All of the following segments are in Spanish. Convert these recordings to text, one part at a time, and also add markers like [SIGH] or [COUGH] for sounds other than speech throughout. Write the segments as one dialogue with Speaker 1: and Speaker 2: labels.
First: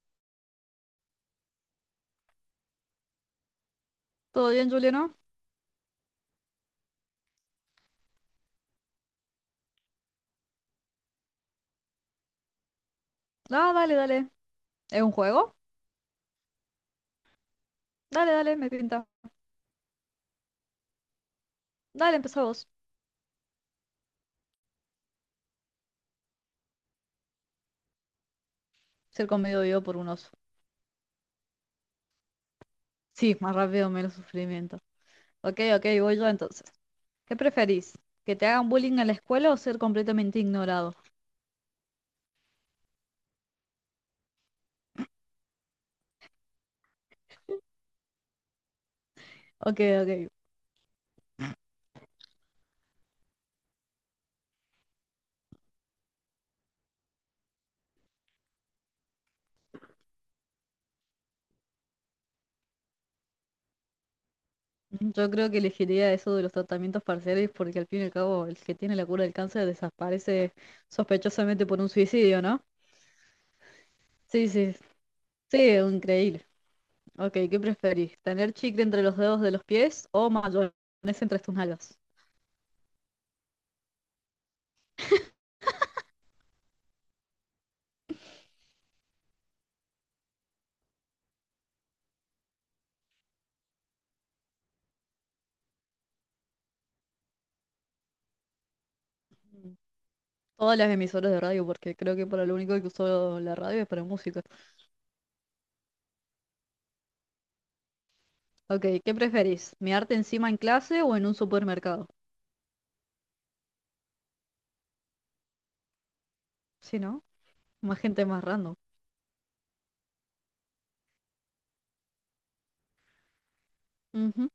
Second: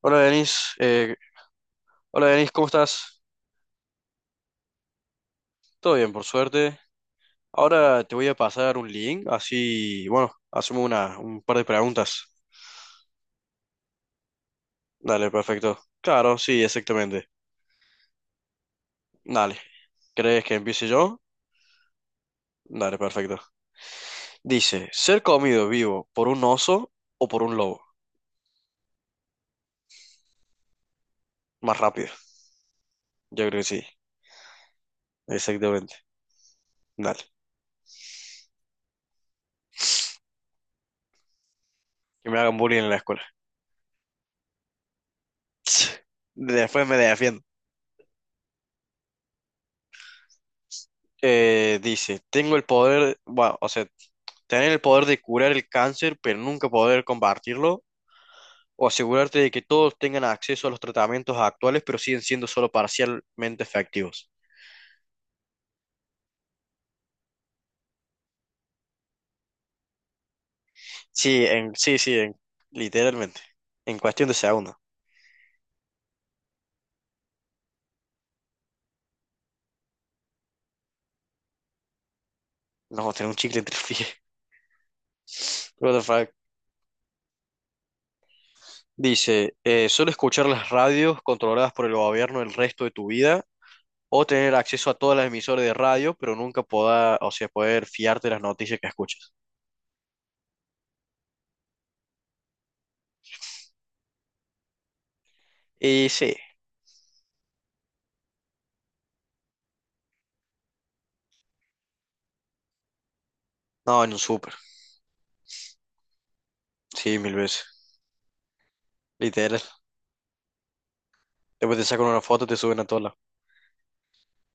Speaker 1: Hola Denis, eh, Hola Denis, ¿cómo estás?
Speaker 2: ¿Todo bien, Juliano?
Speaker 1: Todo bien, por suerte. Ahora te voy a pasar un link, así, bueno, hacemos un par de preguntas.
Speaker 2: Ah, dale, dale. ¿Es un
Speaker 1: Dale,
Speaker 2: juego?
Speaker 1: perfecto. Claro, sí, exactamente.
Speaker 2: Dale, dale, me pinta.
Speaker 1: Dale, ¿crees que empiece yo?
Speaker 2: Dale, empezá vos.
Speaker 1: Dale, perfecto. Dice, ¿ser comido vivo por un oso o por un lobo?
Speaker 2: Ser comido vivo por un oso.
Speaker 1: Más rápido.
Speaker 2: Sí,
Speaker 1: Yo
Speaker 2: más
Speaker 1: creo que sí,
Speaker 2: rápido, menos sufrimiento. Ok, ok,
Speaker 1: exactamente.
Speaker 2: voy yo entonces.
Speaker 1: Dale,
Speaker 2: ¿Qué preferís? ¿Que te hagan bullying en la escuela o ser completamente ignorado?
Speaker 1: que me hagan bullying en la escuela. Después me defiendo.
Speaker 2: Ok, ok.
Speaker 1: Dice, bueno, o sea, tener el poder de curar el cáncer, pero nunca poder combatirlo. O asegurarte de que todos tengan acceso a los tratamientos actuales, pero siguen siendo solo parcialmente efectivos.
Speaker 2: Yo creo que elegiría eso de los tratamientos parciales porque al fin y al cabo el que tiene la cura del cáncer desaparece
Speaker 1: Sí,
Speaker 2: sospechosamente por un
Speaker 1: sí, sí,
Speaker 2: suicidio, ¿no?
Speaker 1: literalmente. En cuestión de
Speaker 2: Sí, sí,
Speaker 1: segundos.
Speaker 2: sí, increíble. Ok, ¿qué preferís? ¿Tener chicle entre los dedos de los pies o mayonesa entre tus nalgas?
Speaker 1: Nos vamos a tener un chicle entre los pies. [LAUGHS] What the fuck. Dice, solo escuchar las radios controladas por el gobierno el resto de tu vida, o tener acceso a todas las emisoras de radio, pero nunca poder, o sea, poder fiarte de las noticias que escuchas.
Speaker 2: Mm. Todas las emisoras de radio, porque creo que para lo único que uso la radio es para música.
Speaker 1: Y sí,
Speaker 2: Ok, ¿qué preferís? ¿Mearte encima en clase o en un supermercado?
Speaker 1: no, en un súper,
Speaker 2: Si
Speaker 1: sí,
Speaker 2: no,
Speaker 1: mil veces,
Speaker 2: más gente más random.
Speaker 1: literal. Después te sacan una foto y te suben a todos lados.
Speaker 2: Ujú.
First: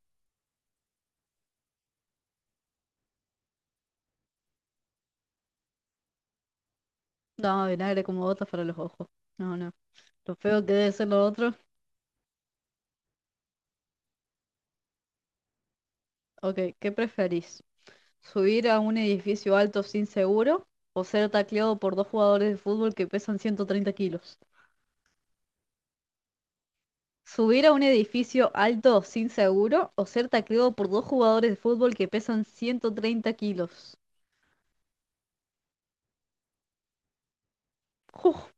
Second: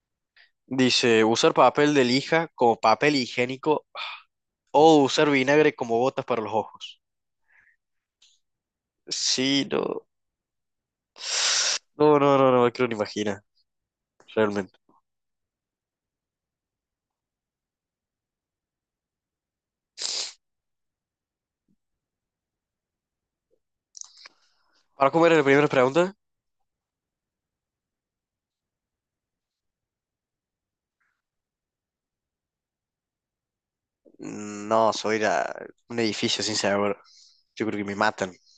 Speaker 1: Dice, usar papel de lija como papel higiénico o usar vinagre como botas para los ojos.
Speaker 2: No, vinagre como botas para los ojos. No,
Speaker 1: Sí,
Speaker 2: no.
Speaker 1: no.
Speaker 2: Lo feo que debe ser lo otro.
Speaker 1: No, no, no, no me quiero ni imaginar, realmente.
Speaker 2: Ok, ¿qué preferís? ¿Subir a un edificio alto sin seguro o ser tacleado por dos jugadores de fútbol que pesan 130 kilos?
Speaker 1: ¿Para comer era la primera pregunta?
Speaker 2: ¿Subir a un edificio alto sin seguro o ser tacleado por dos jugadores de fútbol que pesan 130 kilos?
Speaker 1: No, soy un edificio sin sabor. Yo creo que me matan.
Speaker 2: Uf.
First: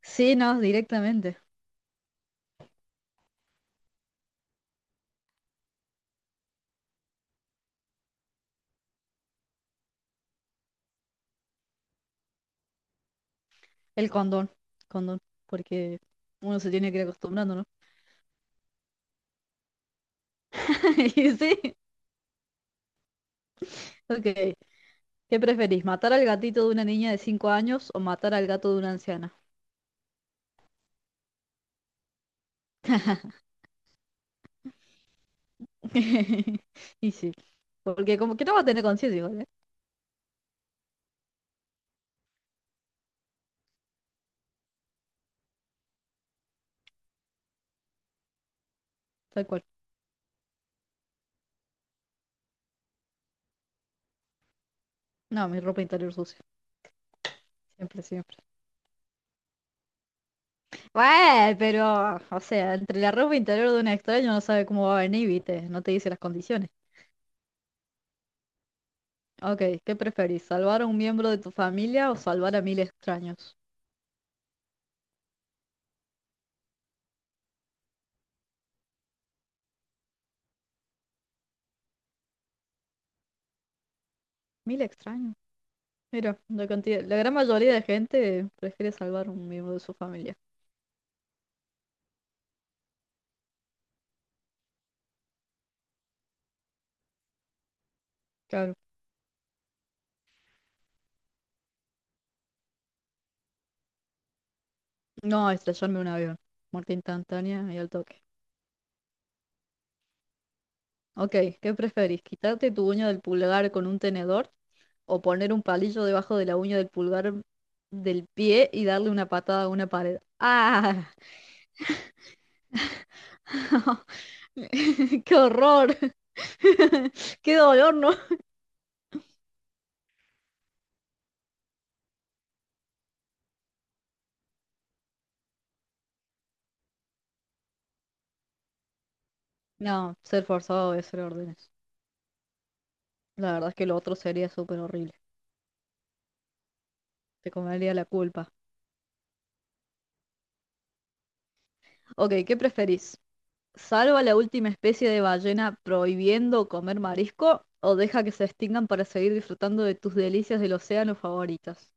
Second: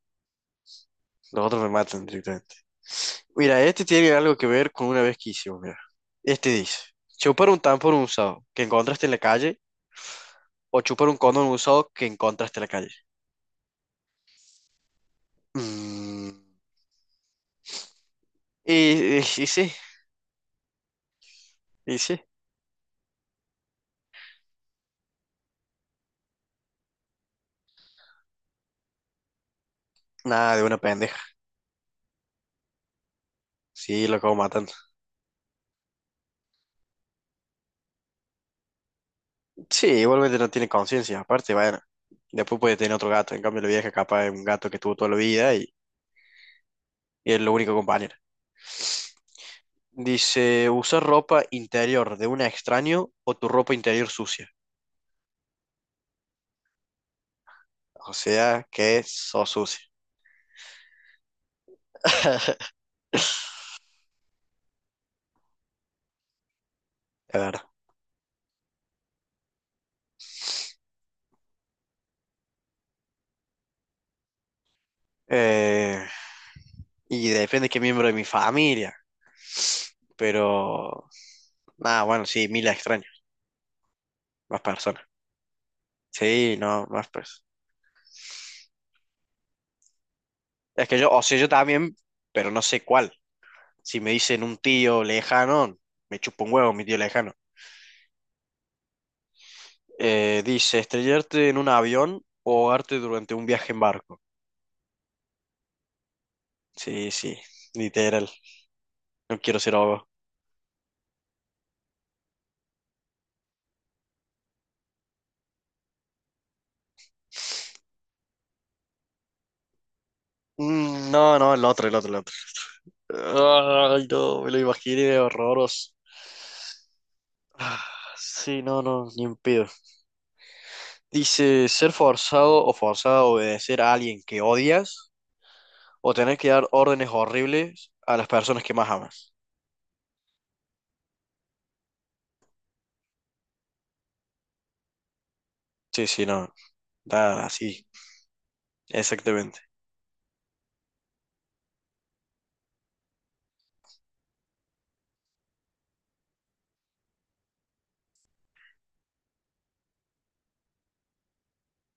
Speaker 2: Sí, no, directamente.
Speaker 1: Los otros me matan directamente. Mira, este tiene algo que ver con una vez que hicimos, mira. Este dice, chupar un tampón usado que encontraste en la calle o chupar un condón usado que encontraste en la calle.
Speaker 2: El condón, condón, porque
Speaker 1: Mm.
Speaker 2: uno se tiene que ir acostumbrando, ¿no?
Speaker 1: Y sí,
Speaker 2: [LAUGHS] Y sí,
Speaker 1: y sí.
Speaker 2: ok. ¿Qué preferís, matar al gatito de una niña de 5 años o matar al gato de una anciana?
Speaker 1: Nada, de una pendeja. Sí, lo acabo matando.
Speaker 2: [LAUGHS] Y sí, porque como que no va a tener conciencia igual, ¿eh?
Speaker 1: Sí, igualmente no tiene conciencia. Aparte, bueno, después puede tener otro gato. En cambio, la vieja capaz es un gato que tuvo toda la vida y es lo único compañero.
Speaker 2: Tal cual.
Speaker 1: Dice, usar ropa interior de un extraño o tu ropa interior sucia.
Speaker 2: No, mi ropa interior sucia. Siempre,
Speaker 1: O
Speaker 2: siempre.
Speaker 1: sea, que sos sucia.
Speaker 2: Bueno, pero, o sea,
Speaker 1: [LAUGHS]
Speaker 2: entre la ropa interior de un extraño no sabe cómo va a venir, ¿viste? No te dice las condiciones.
Speaker 1: Es verdad.
Speaker 2: Ok, ¿qué preferís? ¿Salvar a un miembro de tu familia o salvar a 1.000 extraños?
Speaker 1: Eh, y depende de qué miembro de mi familia. Pero, nada, bueno, sí, mil extraños. Más
Speaker 2: Mil
Speaker 1: personas.
Speaker 2: extraños. Mira,
Speaker 1: Sí,
Speaker 2: la
Speaker 1: no,
Speaker 2: cantidad,
Speaker 1: más
Speaker 2: la gran
Speaker 1: personas.
Speaker 2: mayoría de gente prefiere salvar un miembro de su familia.
Speaker 1: Es que yo, o sea, yo también, pero no sé cuál. Si me dicen un tío lejano, me chupo un huevo mi tío lejano.
Speaker 2: Claro.
Speaker 1: Dice, estrellarte en un avión o ahogarte durante un viaje en barco.
Speaker 2: No, estrellarme un avión. Muerte
Speaker 1: Sí, sí,
Speaker 2: instantánea y al toque.
Speaker 1: literal. No quiero ser ahogado.
Speaker 2: Ok, ¿qué preferís? ¿Quitarte tu uña del pulgar con un tenedor o poner un palillo debajo de la uña del pulgar del pie y darle una patada a una pared? ¡Ah!
Speaker 1: No, no, el otro, el otro, el otro. Ay,
Speaker 2: [LAUGHS]
Speaker 1: no, me lo imaginé
Speaker 2: ¡Qué
Speaker 1: horroroso.
Speaker 2: horror! [LAUGHS] Qué
Speaker 1: Ah,
Speaker 2: dolor, ¿no?
Speaker 1: sí, no, no, ni un pedo. Dice, ser forzado a obedecer a alguien que odias o tener que dar órdenes horribles a las personas que más amas.
Speaker 2: No, ser forzado a obedecer órdenes. La verdad es que lo otro sería súper horrible.
Speaker 1: Sí, sí, no. Da
Speaker 2: Te
Speaker 1: así,
Speaker 2: comería la culpa.
Speaker 1: exactamente.
Speaker 2: Ok, ¿qué preferís? ¿Salva la última especie de ballena prohibiendo comer marisco o deja que se extingan para seguir disfrutando de tus delicias del océano favoritas?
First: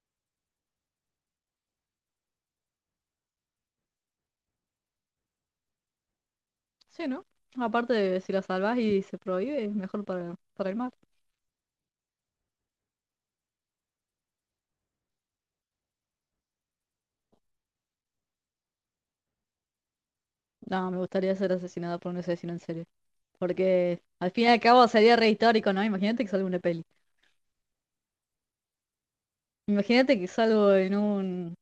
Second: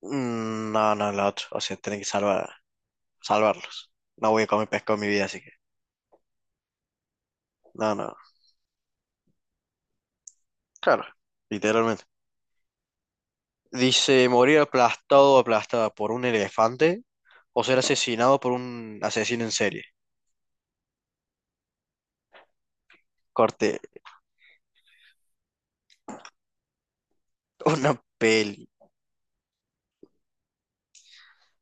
Speaker 1: No, no, la otra. O sea, tienen que salvarlos. No voy a comer pescado en mi vida, así que.
Speaker 2: Sí, ¿no? Aparte
Speaker 1: No, no.
Speaker 2: de si la salvas y se prohíbe, es mejor para el mar.
Speaker 1: Claro, literalmente. Dice, morir aplastado o aplastada por un elefante o ser asesinado por un asesino en serie.
Speaker 2: No, me gustaría ser asesinada por un asesino en serie.
Speaker 1: Corte,
Speaker 2: Porque al fin y al cabo sería re histórico, ¿no? Imagínate que salgo en una peli.
Speaker 1: una peli.
Speaker 2: Imagínate que salgo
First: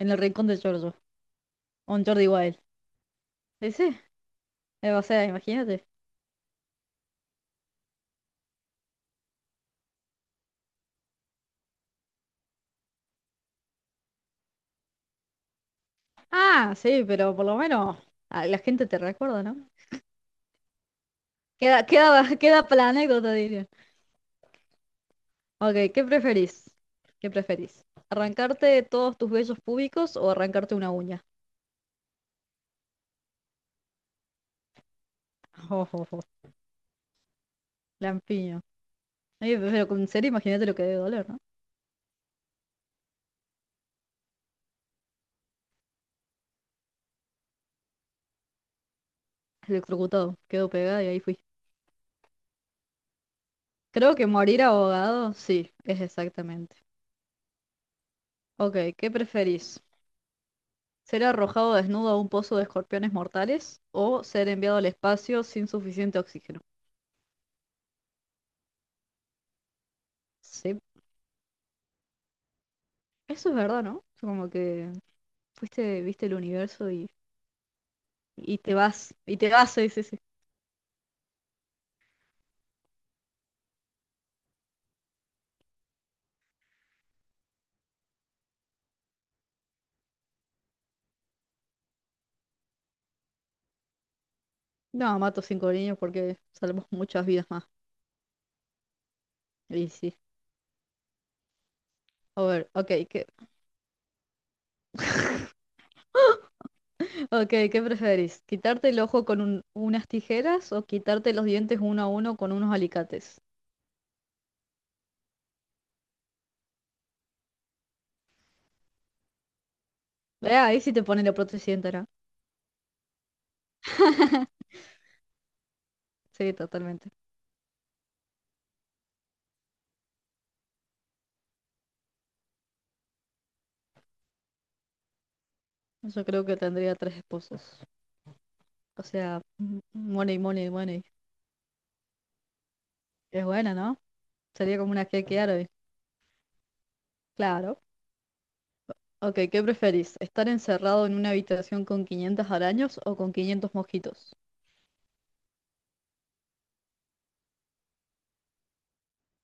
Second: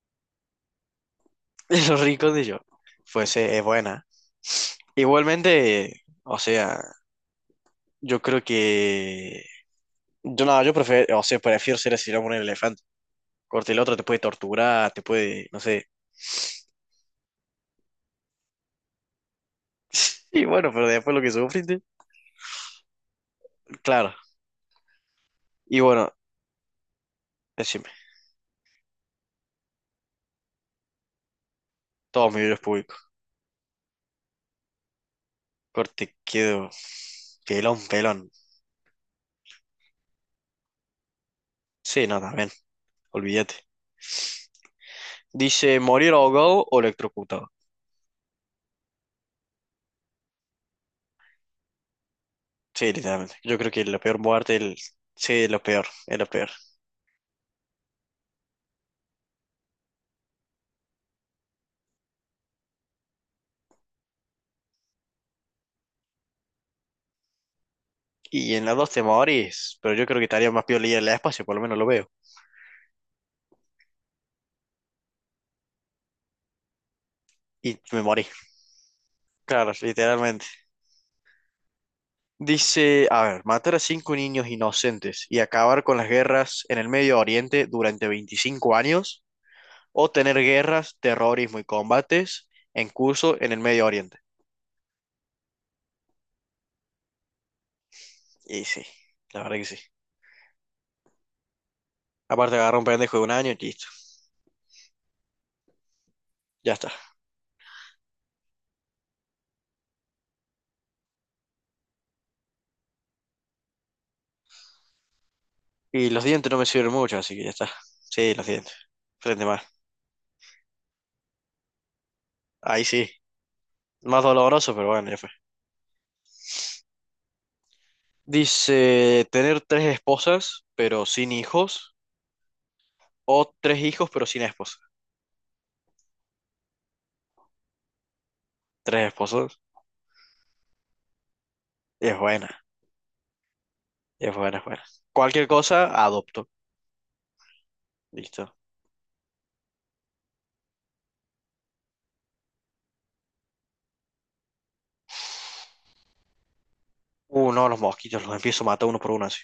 Speaker 2: en el rincón de Giorgio.
Speaker 1: [LAUGHS]
Speaker 2: O
Speaker 1: Los
Speaker 2: en Jordi
Speaker 1: ricos de
Speaker 2: Wild.
Speaker 1: yo. Pues es
Speaker 2: Sí, sí.
Speaker 1: buena.
Speaker 2: O sea, imagínate.
Speaker 1: Igualmente, o sea, yo creo que. Yo no, yo prefiero, o sea, prefiero ser asesinado por un elefante. Corte el otro, te puede torturar, te puede, no sé.
Speaker 2: Ah, sí, pero por lo menos la gente te recuerda, ¿no?
Speaker 1: Y bueno, pero después lo que sufriste,
Speaker 2: Queda, queda, [LAUGHS] queda para la anécdota, diría.
Speaker 1: claro. Y
Speaker 2: Ok, ¿qué
Speaker 1: bueno,
Speaker 2: preferís? ¿Qué
Speaker 1: decime,
Speaker 2: preferís? ¿Arrancarte todos tus vellos públicos o arrancarte una uña? [LAUGHS]
Speaker 1: todos mis videos públicos.
Speaker 2: Oh,
Speaker 1: Corte,
Speaker 2: oh, oh,
Speaker 1: quedo pelón, pelón.
Speaker 2: lampiño. Ay, pero con serio, imagínate lo que debe doler, ¿no?
Speaker 1: Sí, no, también, olvídate. Dice, morir ahogado o electrocutado.
Speaker 2: Electrocutado, quedó pegada y ahí fui.
Speaker 1: Sí, literalmente. Yo creo que la
Speaker 2: Creo
Speaker 1: peor
Speaker 2: que
Speaker 1: muerte,
Speaker 2: morir
Speaker 1: sí,
Speaker 2: ahogado,
Speaker 1: es lo
Speaker 2: sí,
Speaker 1: peor,
Speaker 2: es
Speaker 1: es lo peor.
Speaker 2: exactamente. Ok, ¿qué preferís? ¿Ser arrojado desnudo a un pozo de escorpiones mortales o ser enviado al espacio sin suficiente oxígeno?
Speaker 1: Y en las dos te morís, pero yo creo que estaría más peor
Speaker 2: Sí,
Speaker 1: leer el espacio, por lo menos lo veo.
Speaker 2: eso es verdad, ¿no? Como que fuiste, viste el universo y
Speaker 1: Y me morí.
Speaker 2: Y te vas, y te vas,
Speaker 1: Claro,
Speaker 2: sí, sí, sí.
Speaker 1: literalmente. Dice, a ver, matar a cinco niños inocentes y acabar con las guerras en el Medio Oriente durante 25 años, o tener guerras, terrorismo y combates en curso en el Medio Oriente.
Speaker 2: No, mato cinco niños porque salvamos muchas vidas más.
Speaker 1: Y sí, la verdad que sí.
Speaker 2: Y sí. A
Speaker 1: Aparte
Speaker 2: ver,
Speaker 1: agarra un
Speaker 2: ok,
Speaker 1: pendejo de un año y listo, ya está.
Speaker 2: ok, ¿qué preferís? ¿Quitarte el ojo con unas tijeras o quitarte los dientes uno a uno con unos alicates?
Speaker 1: Y los dientes no me sirven mucho, así que ya está. Sí, los dientes. Frente más.
Speaker 2: Ahí sí te pone la prótesis entera.
Speaker 1: Ahí sí. Más
Speaker 2: [LAUGHS]
Speaker 1: doloroso, pero bueno, ya fue.
Speaker 2: Sí, totalmente.
Speaker 1: Dice, tener tres esposas, pero sin hijos, o tres hijos, pero sin esposa.
Speaker 2: Yo creo que tendría tres esposos. O
Speaker 1: Tres
Speaker 2: sea,
Speaker 1: esposos.
Speaker 2: money, money, money.
Speaker 1: Es buena.
Speaker 2: Es buena, ¿no?
Speaker 1: Es buena, es
Speaker 2: Sería
Speaker 1: buena.
Speaker 2: como una que
Speaker 1: Cualquier
Speaker 2: árabe.
Speaker 1: cosa, adopto.
Speaker 2: Claro.
Speaker 1: Listo.
Speaker 2: Ok, ¿qué preferís? ¿Estar encerrado en una habitación con 500 araños o con 500 mosquitos?
Speaker 1: No, los mosquitos los empiezo a matar uno por uno así.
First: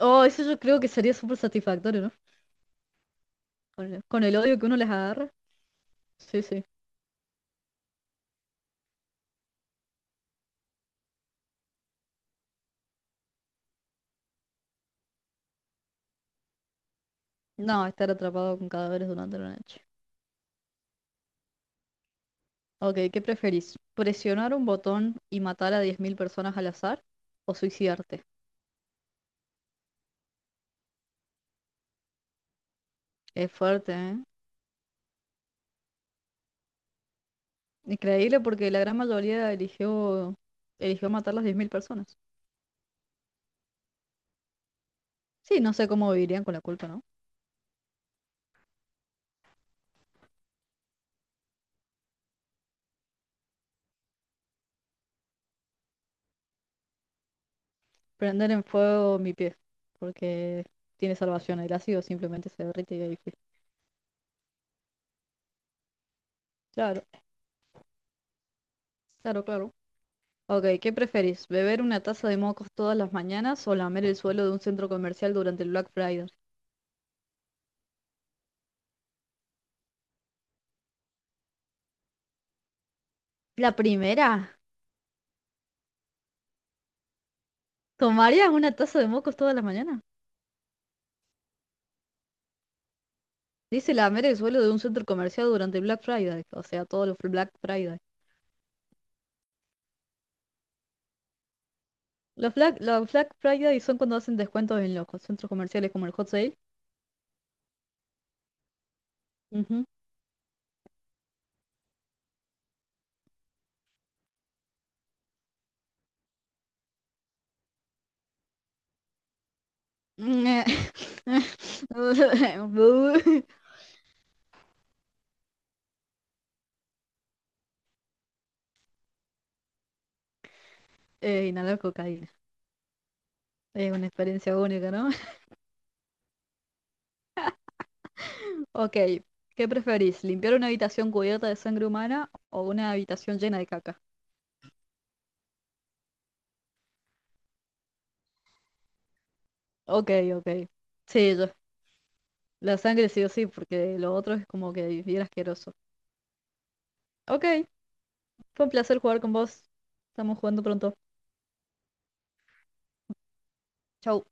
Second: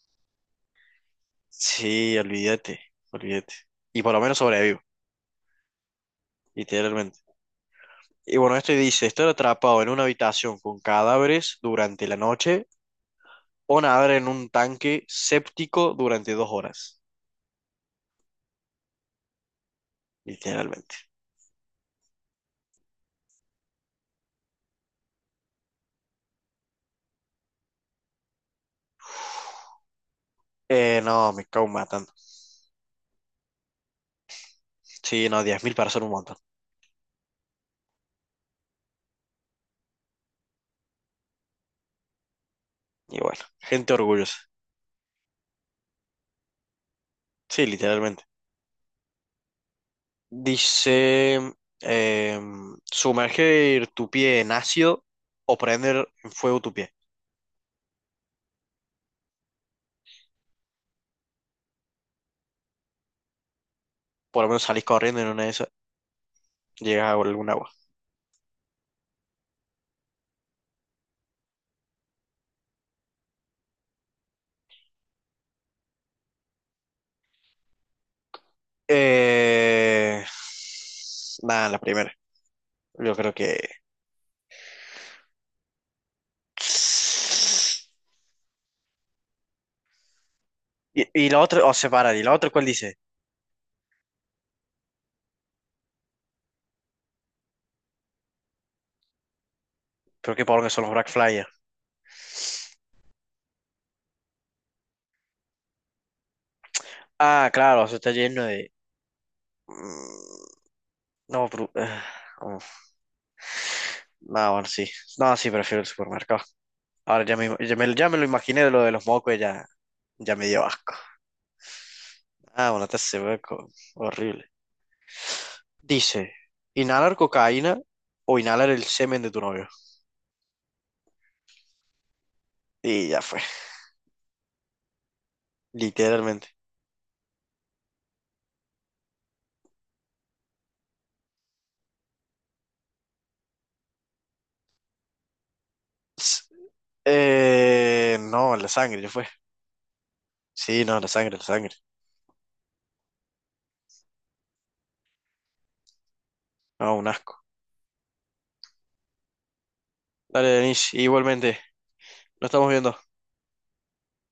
Speaker 2: Oh, eso yo creo que sería súper satisfactorio, ¿no?
Speaker 1: Sí, olvídate, olvídate.
Speaker 2: Con
Speaker 1: Y
Speaker 2: el,
Speaker 1: por lo
Speaker 2: con el
Speaker 1: menos
Speaker 2: odio que uno
Speaker 1: sobrevivo,
Speaker 2: les agarra. Sí, sí.
Speaker 1: literalmente. Y bueno, esto dice, estar atrapado en una habitación con cadáveres durante la noche o nadar en un tanque séptico durante 2 horas,
Speaker 2: No, estar atrapado con cadáveres durante la noche.
Speaker 1: literalmente.
Speaker 2: Ok, ¿qué preferís? ¿Presionar un botón y matar a 10.000 personas al azar? ¿O suicidarte?
Speaker 1: No, me cago matando.
Speaker 2: Es fuerte, ¿eh?
Speaker 1: Sí, no, 10.000 para ser un montón.
Speaker 2: Increíble porque la gran mayoría eligió matar a las 10.000 personas.
Speaker 1: Y bueno, gente orgullosa.
Speaker 2: Sí, no sé cómo vivirían con la culpa, ¿no?
Speaker 1: Sí, literalmente. Dice, sumergir tu pie en ácido o prender en fuego tu pie.
Speaker 2: Prender en fuego mi pie, porque tiene salvación. El ácido simplemente se derrite y ahí fue.
Speaker 1: Por lo menos salís corriendo y en una de esas,
Speaker 2: Claro,
Speaker 1: llegas a algún agua.
Speaker 2: claro, claro. Ok, ¿qué preferís? ¿Beber una taza de mocos todas las mañanas o lamer el suelo de un centro comercial durante el Black Friday?
Speaker 1: Eh, Nada, la primera. Yo creo que.
Speaker 2: La primera, ¿tomarías una taza de mocos todas las mañanas?
Speaker 1: Y la otra, o separar, y la otra, ¿cuál dice?
Speaker 2: Dice lamer el suelo de un centro comercial durante el Black Friday, o sea, todos los Black Friday.
Speaker 1: Creo que por que son los Black Flyers.
Speaker 2: Los Black Friday son cuando hacen descuentos en los centros comerciales como el Hot Sale.
Speaker 1: Ah, claro, eso está lleno de. Mm, No, pero, ah, uf. No, bueno, sí. No, sí, prefiero el supermercado. Ahora ya me lo imaginé de lo de los mocos, ya me dio
Speaker 2: Ujú.
Speaker 1: asco. Ah, bueno, te hace ve
Speaker 2: [LAUGHS]
Speaker 1: horrible. Dice, inhalar cocaína o inhalar el semen de tu novio.
Speaker 2: Inhalar cocaína.
Speaker 1: Y ya fue,
Speaker 2: Es una experiencia única, ¿no?
Speaker 1: literalmente.
Speaker 2: Ok, ¿qué preferís? ¿Limpiar una habitación cubierta de sangre humana o una habitación llena de caca?
Speaker 1: S- no, la sangre, ya fue.
Speaker 2: Ok, ok.
Speaker 1: Sí, no, la sangre,
Speaker 2: Sí,
Speaker 1: la
Speaker 2: yo.
Speaker 1: sangre.
Speaker 2: La sangre sí o sí, porque lo otro es como que bien asqueroso.
Speaker 1: No, un asco.
Speaker 2: Ok, fue un placer jugar con vos. Estamos
Speaker 1: Dale,
Speaker 2: jugando
Speaker 1: Denis
Speaker 2: pronto.
Speaker 1: igualmente, lo estamos viendo.
Speaker 2: Chau.